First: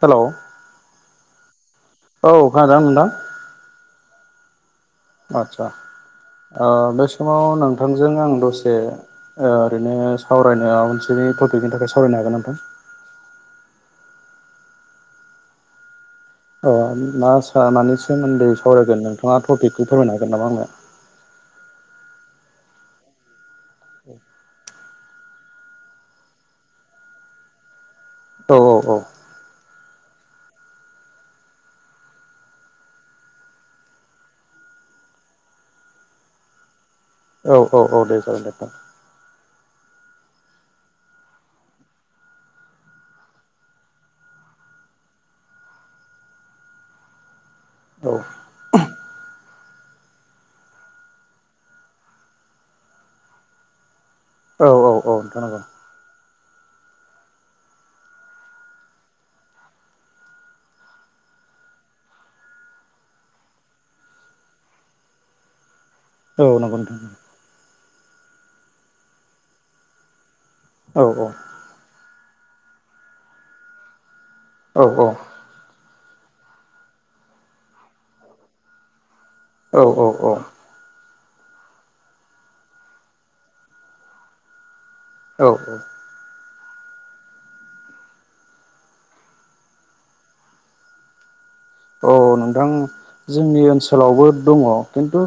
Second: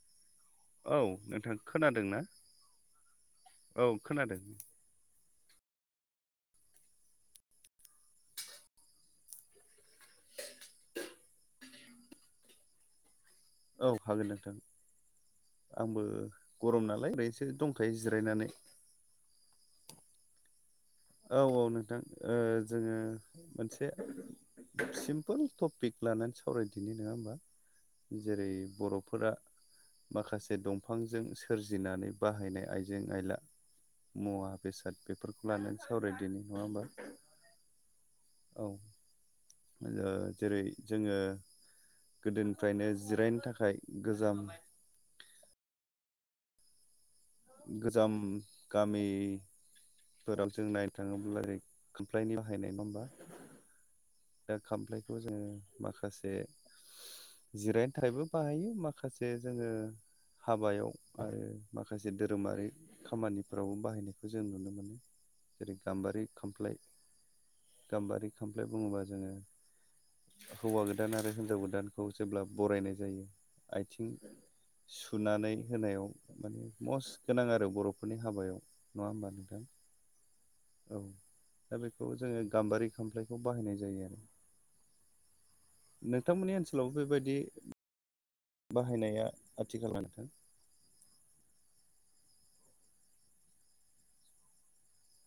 [inaudible] Hello औ नोंथां। खोनादोंना औ खोनादोंना नोंथां? औ खोनादों। आच्छा ओ बे समाव नोंथांजों आं दसे ओ ओरैनो सावरायनो [unintelligible] बे टपिकनि थाखाय सावरायनो हागोन नोंथां? औ हागोन नोंथां आंबो अ गरम नालाय मा ओरैनोसो सा दंखायो मानि जिरायनानै सोमोन्दै सावरायगोन नोंथाङा टपिकखौ फोरमायनो हागोन नामा आंनो? औ औ नोंथां ओ जोङो मोनसे सिम्पोल टपिक लानानै सावरायदिनि नोङा होमबा? जेरै औ बर'फोरा माखासे दंफांजों सोरजिनानै बाहायनाय आइजें आइला मुवा बेसाद बेफोरखौ लानानै सावरायदिनि नङा होमबा? औ औ औ दे जागोन दे औ नोंथां। ओ जेरै जोङो गोदोनिफ्रायनो जिरायनो थाखाय गोजाम गोजाम नोंथां गामि फोराव जों नायनो थाङोब्ला ओरै खामफ्लायनि बाहायनाय नङा होनबा? दा औ औ खामफ्लायखौ औ नोंथां जोङो नंगौ माखासे [unintelligible] जिरायनो थाखायबो बाहायो माखासे जोङो हाबायाव आरो माखासे जे धोरोमारि खामानिफ्रावबो बाहायनायखौ जों नुनो मोनो जेरै गाम्बारि औ खामफ्लाय नंगौ नोंथां गाम्बारि खामफ्लाय बुङोबा जोङो हौवा औ गोदान आरो होनजाव गोदानखौ जेब्ला बरायनाय जायो आयथिं औ सुनानै होनायाव माने मस गोनां आरो बर'फोरनि हाबायाव नङा होमबा? नोंथां औ औ औ औ दा बेखौ जोङो गाम्बारि खामफ्लायखौ बाहायनाय जायो आरो औ औ नोंथांमोननि ओनसोलाव बेबायदि बाहायनाया आथिखाल [unintelligible] नोंथां औ नोंथां जोंनि ओनसोलावबो दङ खिन्थु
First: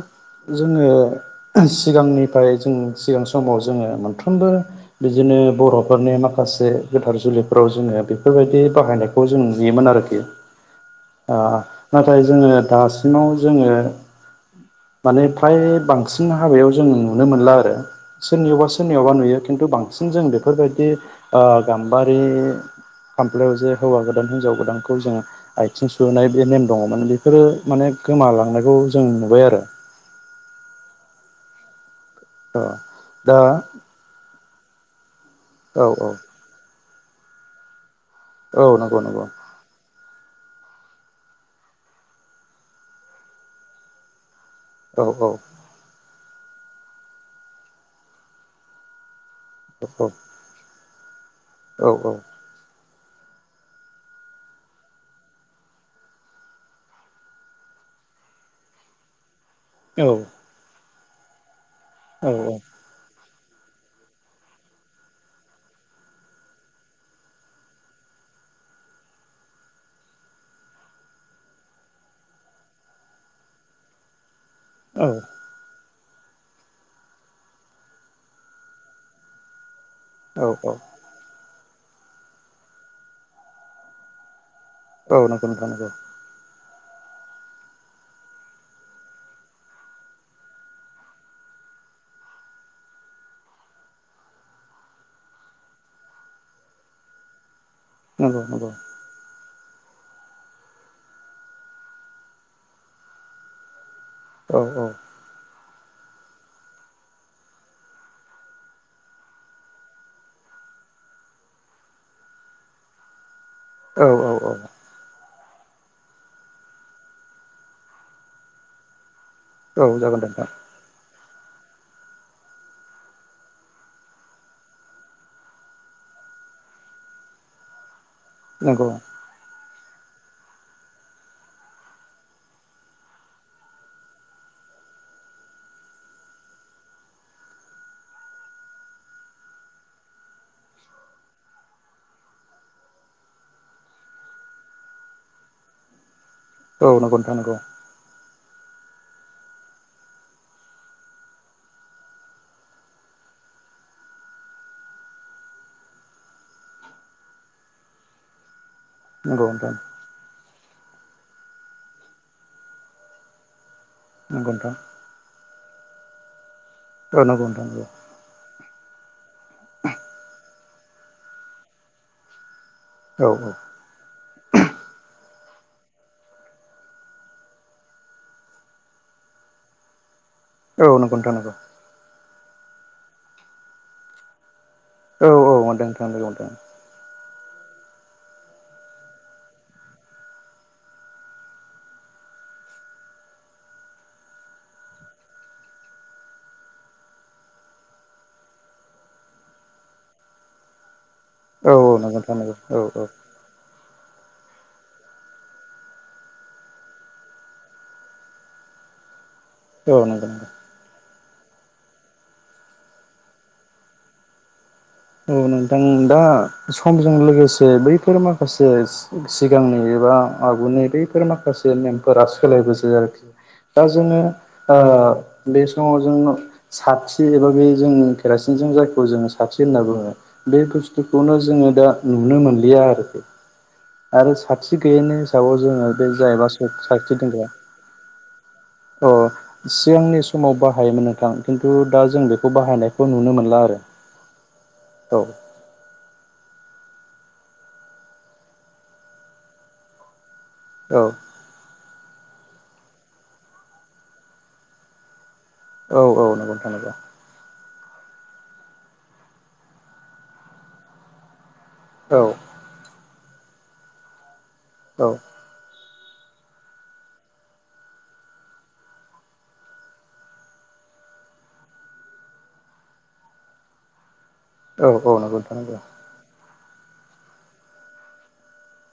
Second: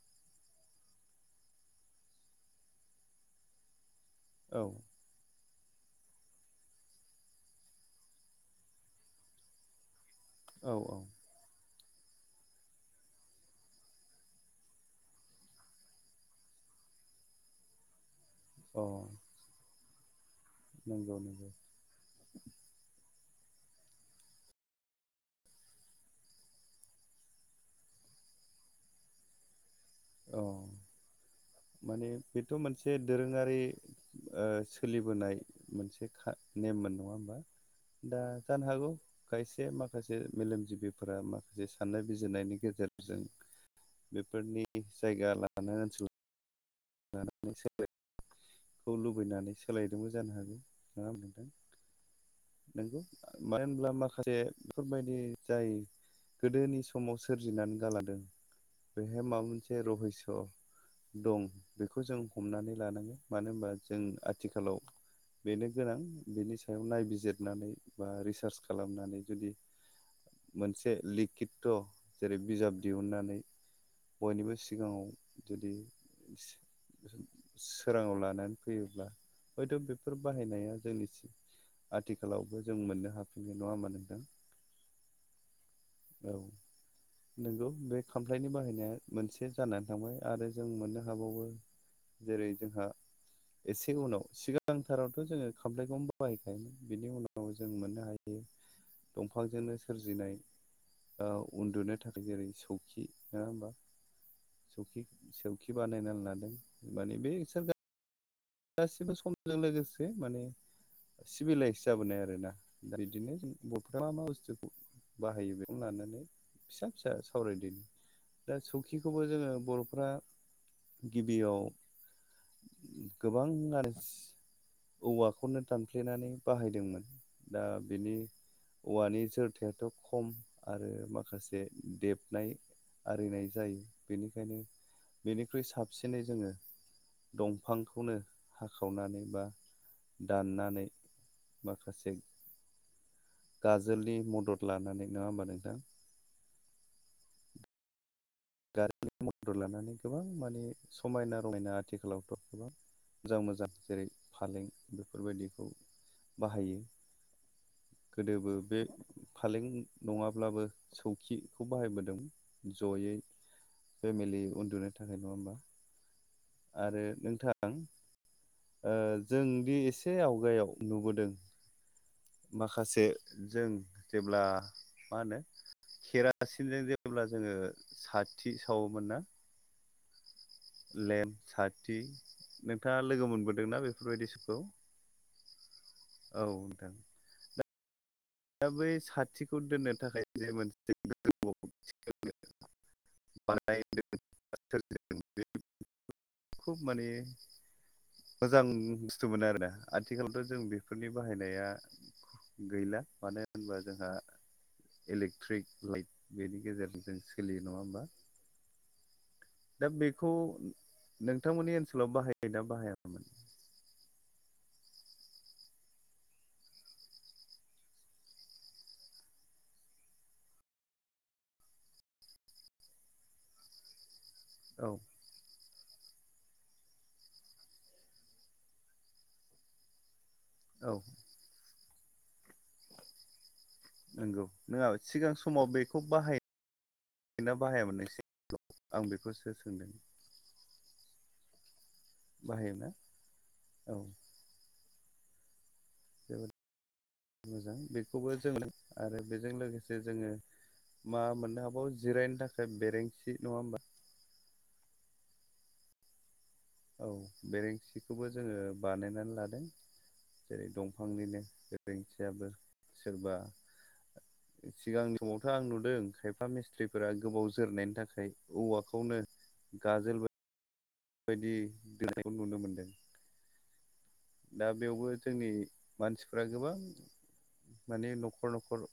जोङो सिगांनिफ्राय जों सिगां समाव जोङो मो नफ्रोमबो औ बिदिनो बर' फोरनि माखासे गोथार जुलिफोराव जोङो बेफोरबायदि बाहायनायखौ जों नुयोमोन आरोखि औ औ ओ नाथाय जोङो दासिमाव जोङो माने फ्राय बांसिन हाबायाव जों नुनो मोनला आरो सोरनियावबा अ सोरनियावबा नुयो खिन्थु बांसिन जों बेफोरबायदि नंगौ ओ नंगौ गाम्बारि खामफ्लायाव जे हौवा गोदान हिनजाव गोदानखौ जोङो आयथिं सुनाय बे नेम दङमोन बेफोरो माने गोमालांनायखौ जों नुबाय आरो। औ माने बेथ' औ मोनसे दा दोरोङारि ओ सोलिबोनाय औ मोनसे औ खा-नेम मोन। नङा होमबा दा औ जानो हागौ नंगौ नंगौ खायसे मा खासे मेलेमजिबिफोरा माखासे साननाय बिजिरनायनि गेजेरजों बे फोरनि औ जायगा औ लानो ओनसो लानानै सोलायखौ लुबैनानै सोलायदोंबो जानो हागौ नङा होनबा? औ-औ नंगौ मानो होनब्ला माखासे बेफोरबायदि जाय गोदोनि समाव सोरजिनानै गालांदों बेहाय माबा मोन नसे रहयस' दं बेखौ जों औ औ हमनानै लानांगोन। मानो होनबा जों आथिखालाव बेनो गोनां बेनि सायाव नायबिजिरनानै बा रिसार्च खालामनानै जुदि मोनसे लिखित' जेरै बिजाब दिहुननानै बयनिबो सिगाङाव जुदि सोराङाव लानानै फैयोब्ला हयथ' बेफोर नंगौ बाहायनाया जोंनिसिम आथिखालावबो जों मोननो हाफिननाय नङा होनबा नोंथां? औ नंगौ नोंथां नंगौ। औ नोंगौ बे खामफ्लायनि बाहायनाया मोनसे जानानै थांबाय आरो जों मोननो हाबावो जेरै जोंहा एसे उनाव सिगांथारावथ' जोङो खाम्लायखौमबो बाहायखायोमोन बिनि उनाव जों मोननो हायो नंगौ नंगौ दंफांजोंनो सोरजिनाय उन्दुनो थाखाय जेरै सौखि नङा होनबा औ सौखि सौ खि बानायनानै लादों माने बे सोर गासिबो समजों लोगोसे माने सिभिलाइस जाबोनाय आरोना दा बिदिनो जों बर'फ्रा मा मा औ औ औ बुस्थुखौ बाहायो बेखौनो लानानै फिसा-फिसा सावरायदोनि दा सौखि खौबो जोङो औ बर'फ्रा जागोन दे नोंथां गिबियाव गोबांआनो औवाखौनो दानफ्लेनानै बाहायदोंमोन दा बेनि नंगौ औवानि जोरथायाथ' खम आरो माखासे देबनाय आरिनाय जायो। बेनिखायनो बेनिख्रुइ साबसिनै जोङो दंफां खौनो हाखावनानै बा दाननानै माखासे गाजोलनि मदद लानानै नङा होमबा नोंथां औ नंगौ नोंथां नंगौ। गारिनि मदर लानानै गोबां माने समायना रमायना आथिखालावथ' गोबां। मोजां मोजां जेरै फालें बेफोरबायदिखौ बाहायो। गोदोबो बे नंगौ फालें नोंथां नङाब्लाबो सौखिखौ बाहायबोदों जयै। फेमिलि नंगौ नोंथां उन्दुनो थाखाय नङा होमबा। आरो औ नंगौ नोंथां नंगौ ओ जोंदि एसे आवगायाव नुबोदों माखासे औ जों। जेब्ला मा होनो केेरासिनजों जेब्ला जोङो सा थि सावोमोन ना? औ नंगौ नोंथां लेमप नंगौ साथि नोंथाङा लोगो मोनबोदोंना बेफोरबायदि‌ समखौ। औ औ मोनदों। औ नोंथां। दा बै साथिखौ दोननो थाखाय जे [inaudible] मोनसे। [unintelligible] खुब माने मोजां बुस्थु मोनो आरोना आथिखालावथ' जों बेफोर औ औ नंगौ नोंथां नंगौ औ औ। मानो होनबा जोंहा इलेक्ट्रिक लाइट बेनि गेजेरजों जों सोलियो नङा होमबा दा औ नंगौ बेखौ नोंथांमोननि ओनसोलाव बाहायो ना बाहायामोन? औ नोंथां दा समजों लोगोसे बैफोर माखासे सि सिगांनि एबा आगुनि बैफोर माखासे नेमफोरा सोलायबो जायो आरोखि दा जोङो। ओ औ बे समाव जोङो साथि एबा बे जों केरासिनजों जायखौ जोङो साथि होनना बुङो। बे औ बुस्थुखौनो जोङो दा नुनो मोनलिया आरोखि। आरो नंगौ साथि नङा गैयैनि सिगां हिसाबाव समाव जोङो बेखौ बे जायबा बाहायो साथि दोनग्रा ना बाहायामोन नोंसोर आं अ बेखौसो सोंदों सिगांनि समाव बाहायोमोन नोंथां। खिन्थु दा जों बेखौ बाहायोना बाहायनायखौ नुनो मोनला आरो औ औ जोबोद मोजां बेखौबो जोङो आरो बेजों लोगोसे जोङो औ मा मोननो हाबावो जिरायनो थाखाय बेरेंसि नङा होमबा? औ औ नंगौ नोंथां नंगौ औ बेरें सिखौबो जोङो बानायनानै लादों जेरै दंफांनिनो। औ बेरेंनसियाबो सोरबा औ सिगांनि समावथ' आं नुदों खायफा मिस्थ्रिफोरा गोबाव जोरनायनि थाखाय औवाखौनो गाजोल बायदि दोनायखौ नुनो मोनदों। दा औ बेयावबो औ नंगौ जोंनि नोंथां नंगौ मानसिफ्रा गोबां माने न'खर न'खर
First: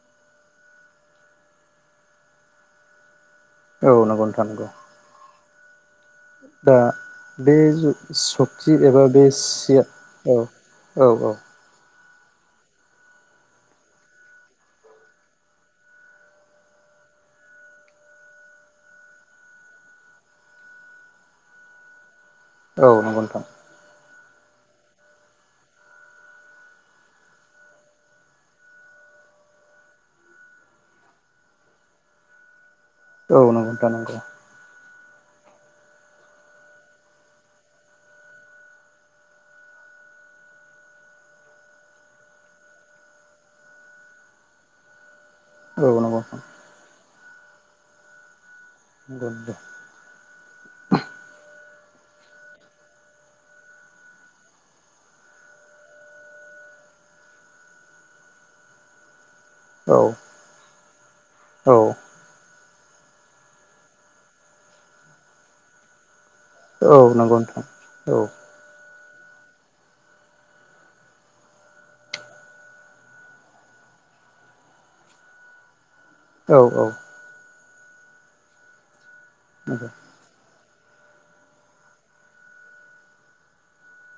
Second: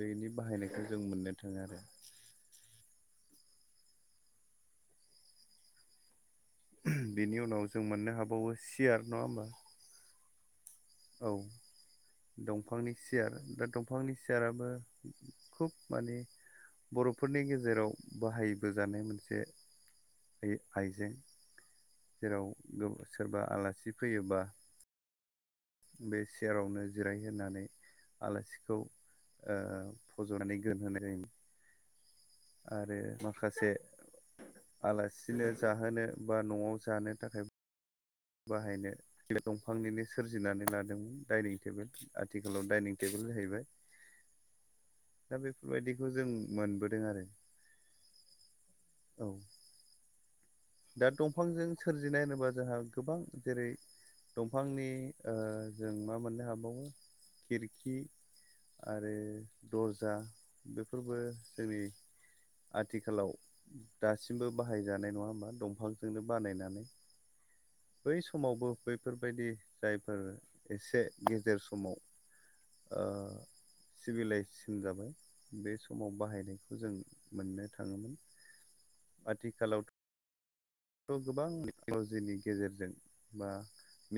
बेनि बाहायनायखौ जों मोननो थाङो आरो। [inaudible] औ नंगौ नोंथां नंगौ। दा बेनि बे उनाव जों जं मोननो हाबावो सक्टि सियार एबा नङा बे होमबा सिया औ। औ औ। दंफांनि सियार दा दंफांनि सियाराबो खुब माने बर'फोरनि गेजेराव बाहायबोजानाय मोनसे आइजें जेराव गो औ नंगौ सोरबा नोंथां आलासि फैयोबा। बे सियारावनो जिरायहोनानै आलासिखौ ओ फज'नानै गोनहोनाय जायो आरो औ नंगौ माखासे नोंथां नंगौ आलासिनो, जाहोनो बा न'आव, जानो थाखाय, बाहायनो दंफांनि नो सोरजि नानै लादोंमोन दाइनिं टेबोल आथिखालाव दाइनिं टेबोल जाहै बाय [inaudible] दा औ बेफोरबायदिखौ नंगौ जों नोंथां मोनबो आरो औ नंगौ नंगौ दा दंफांजों, सोरजिनाय होनोबा जोंहा गोबां जेरै दंफांनि ओ जों मा मोननो हाबावो खिरखि आरो औ दरर्जा बेफोरबो औ जोंनि आथिखालाव दासिमबो बाहाय जानाय नङा होमबा दंफांजोंनो बानायनानै औ नंगौ नोंथां बै औ समावबो बैफोर बायदि जायफोर एसे गेजेर समाव ओ सिभिलाइ जेसन जाबाय बे सम समाव बाहाय औ नायखौ जों मोननो थाङोमोन आथि खालावथ' नंगौ गोबां टेक्न' लजिनि गेजेरजों बा,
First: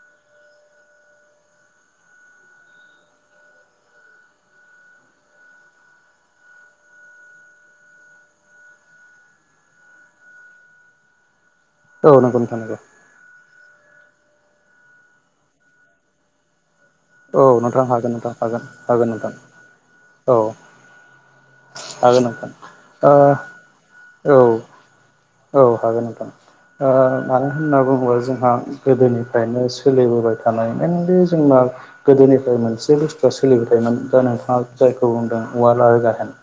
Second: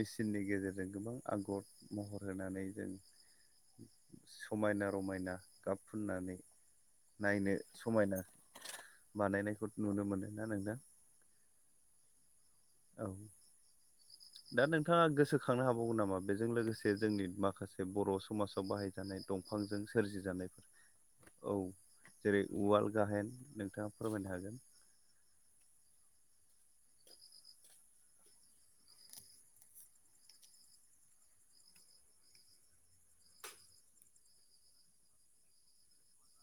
मेसिननि, गेजेरजों गोबां, आगर, महर होनानै जों, समायना रमायना गाब फुननानै, नायनो समायना बानायनायखौ नुनो मोनदों ना नोंथां औ नंगौ नोंथांनि औ दा नोंथाङा गोसोखांनो हाबावगोन नामा बेजों लोगोसे बे जोंनि औ माखासे नोंथां बर' हागोन नोंथां समाजाव हागोन हागोन बाहायजानाय नोंथां दंफांजों सोरजि औ जानायफोर औ हागोन जेरै नोंथां उवाल गाहेन ओ नोंथाङा औ फोरमायनो हागोन औ हागोन नोथां मानो होनना बुङोबा जोंहा गोदोनिफ्रायनो सोलिबोबाय थानाय मइेनलि जोंना गोदोनिफ्राय मोनसे बुस्थु आ सोलिबोबाइ थायो मोन जायखौ बुंदों वाल आरो गाहेन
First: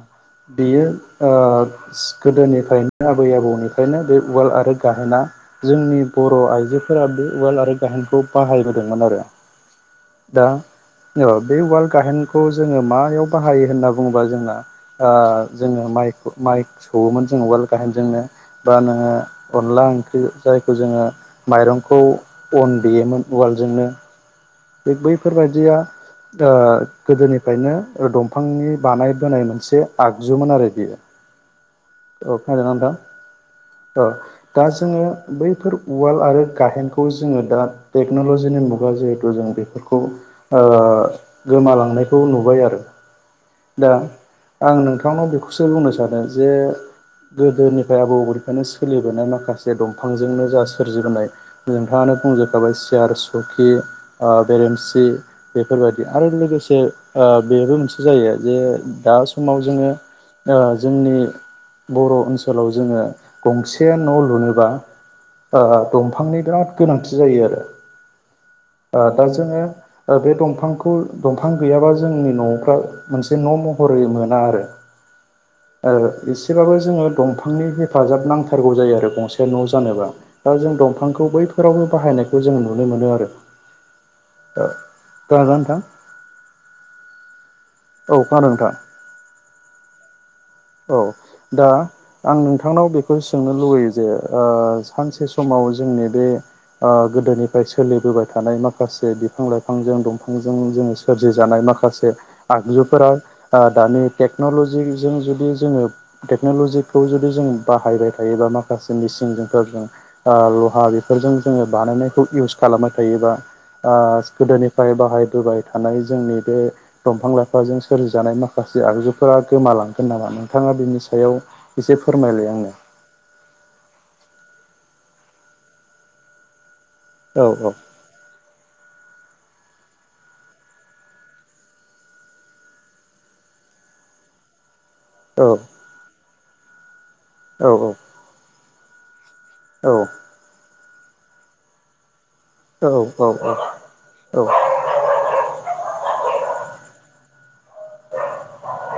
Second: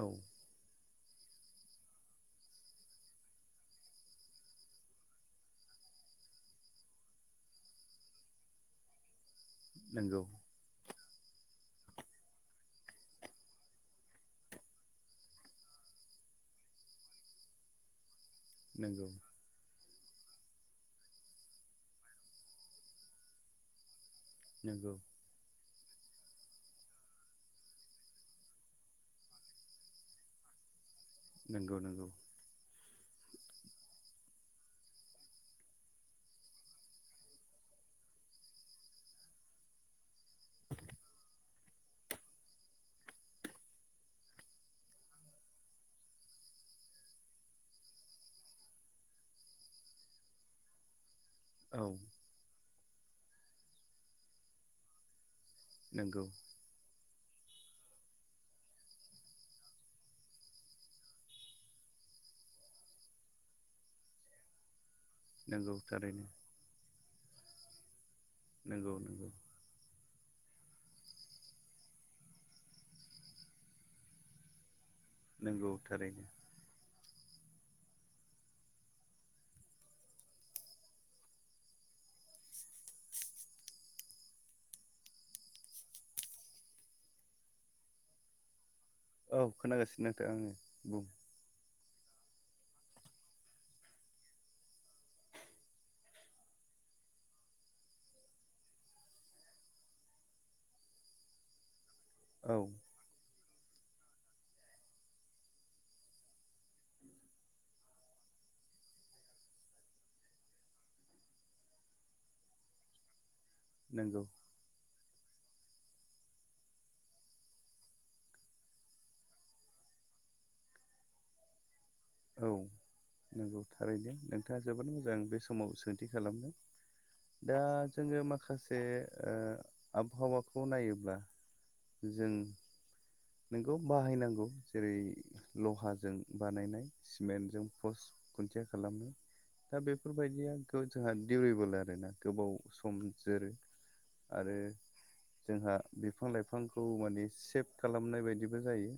औ बेयो गोदोनि फ्रायनो आबै आबौनिफ्रायनो बे उवाल आरो गाहोना जोंनि बर'आइजोफोरा बे उाल आरो गाहेनखौ बाहायबोदों मोन आरो नंगौ दा बे उवाल गाहेनखौ जोङो मायाव बाहायो होनना बुङोबा जोंना जोङो माइखौ माइ सौओमोन जोङो वेल गाहेन जोंनो बा नोङो नंगौ अनला ओंख्रि जायखौ जोङो माइरंखौ अन देयोमोन उवाल जोंनो नंगौ बै फोरबायदिया ओ गोदोनिफ्रायनो दंफांनि बानाय बोनाय मोनसे आगजुमोन आरो बियो नंगौ नंगौ अ खोनादों ना नोंथां दा जोङो, बैफोर उवाल आरो गाहेन खौ जोङो दा, टेक्न'ल जिनि मुगा जेहेतु जों बेफोरखौ, गोमालांनाय खौ नुबाय आरो दा आं नोंथांनाव बेखौसो बुंनो सानो जे गोदोनि फ्राय आबौ आबनिफ्रायनो सोलिबोनाय माखासे दंफांजोंनो जा सोरजि बोनाय औ नोंथाङानो बुंजोबखाबाय सियार सकि बेरेनसि बेफोर बायदि नंगौ आरो लोगोसे बेबो, मोनसे जायो जे, दा समाव, जोङो जोंनि, बर' ओनसोलाव जोङो गंसे न' लुनोबा नंगौ थारैनो दंफांनि बिराद गोनांथि जायो आरो नंगौ दा नंगौ जोङो बे दंफांखौ दंफां गैयाबा जोंनि न'फ्रा मोनसे न' महर मोना आरो नंगौ ओ थारैनो एसेबबो जोङो दंफांनि हेफाजाब नांथारगौ जायो आरो गंसे न' जानोबा दा जों दंफांखौ बैफोरावनो बायनाय बेखौ जोङो नुनो मोनो आरो खोनादों ना नोंथां? औ खादों नोंथां। औ खोनागासिनो। नोंथां आङो औ बुं दा। आं नोंथांनाव बेखौ सोंनो लुगैयो जे ओ सानसे समाव जोंनि बे। ओ गोदोनिफ्राय सोलिबोबाय थानाय माखासे बिफां लाइफांजों दंफांजों जोङो सोरजिजानाय माखासे। औ आगजुफोरा दानि टेक्नलजिजों जुदि। जों टेकन'ल'जिखौ जुदि जों बाहायबाय थायोबा माखासे मेसिनफो जों ओ। लहा बेजों जोङो बानायनाय इउस खालामबाय थायोबा ओ नंगौ सुखुदानि। फाय बाहायबोबाय थानाय जोंनि बे दंफां लाइफां। लांगोन नामा नोंथाङा बिनि सायाव। एसे फोरमायलाय औ आंनो नंगौ थारैनो नोंथाङा जोबोद मोजां बे समाव सोंथि खालामदों। दा औ जोङो माखासे। बे ओ आबहावाखौ नायोब्ला जों। नोंखौ बाहायनांगौ जेरै औ लहाजों बानायनाय। सिमेन्टजों औ पस्ट खुन्थिया खालामो दा औ बेफोरबायदिया। जोंहा दिउरिबोल आरो ना। गोबाव सम जोरो औ आरो जोंहा बि। बिफां लाइफांखौ माने सेभ खालामनाय बायदिबो जायो।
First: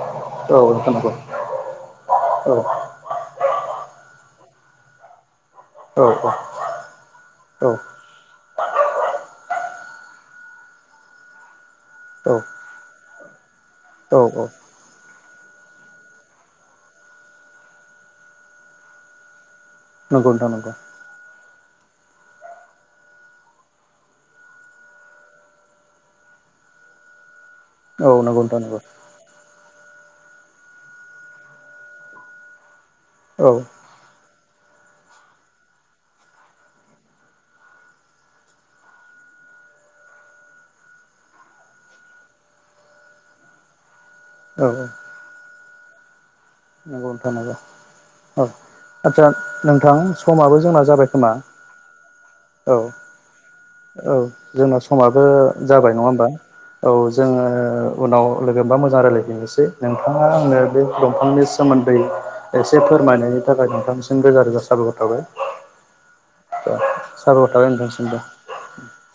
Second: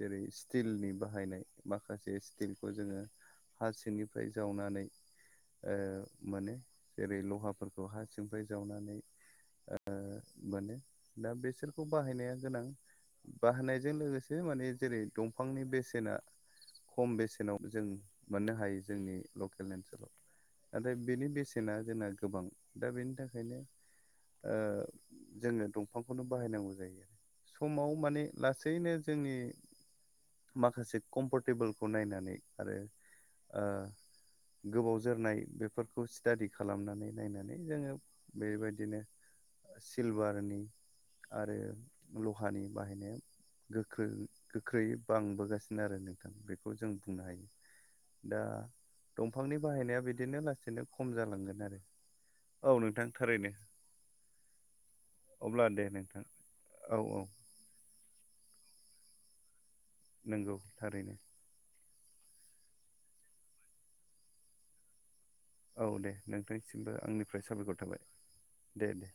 जेरै औ स्टिलनि नंगौ बाहायनाय माखासे औ स्टिलखौ जोङो हार सिंनि। फ्राय जावनानै। औ ओ मोनो जेरै लहाफोरखौ हा सिंफ्राय जावनानै। ओ मोनो दा बेसोरखौ बाहायनाया औ गोनां। बाहायजों औ लोगोसे औ माने जेरै दंफां। बिफांनि बेसेना खम बेसेनाव जों मोननो हायो जोंनि लकेल। ओनसोलाव नंगौ नोंथां नंगौ नाथाय बेनि बेसेना जोंना गोबां दा बेनि थाखायनो। जोङो दंफांखौनो बाहायनांगौ जायो आरो सम। औ माने नंगौ नोंथां नंगौ लासैनो जोंनि। माखासे कम्फटेबोलखौ नायनानै आरो औ ओ। गोबाव जोरनाय बेफोरखौ स्टादि खालामनानै नायनानै जोङो बेबायदिनो। सिलभारनि आरो लहानि। बाहायनाया गोख्रं औ गोख्रैयै बांबोगासिनो आरो नों। बेखौ जों नंगौ बुंनो नोंथां हायो। नंगौ दा औ आदसा दंफांनि नोंथां बाहायनाया बिदिनो समाबो जोंना लासैनो जाबाय खम खोमा जालांगोन आरो। औ नोंथां थारैनो औ जोंना समाबो अब्ला दे जाबाय नङा नोंथां होमबा। औ जोङो उनाव लोगोबा मोजां रायलायफिननोसै नोंथाङा नंगौ आंनो बे थारैनो दंफांनि। सोमोन्दै एसे फोरमायनायनि थाखाय नोंथांनिसिम रोजा रोजा साबायखर थाबाय। औ दे नोंथांनिसिमबो आंनिफ्राय साबायखर थाबाय दे दे।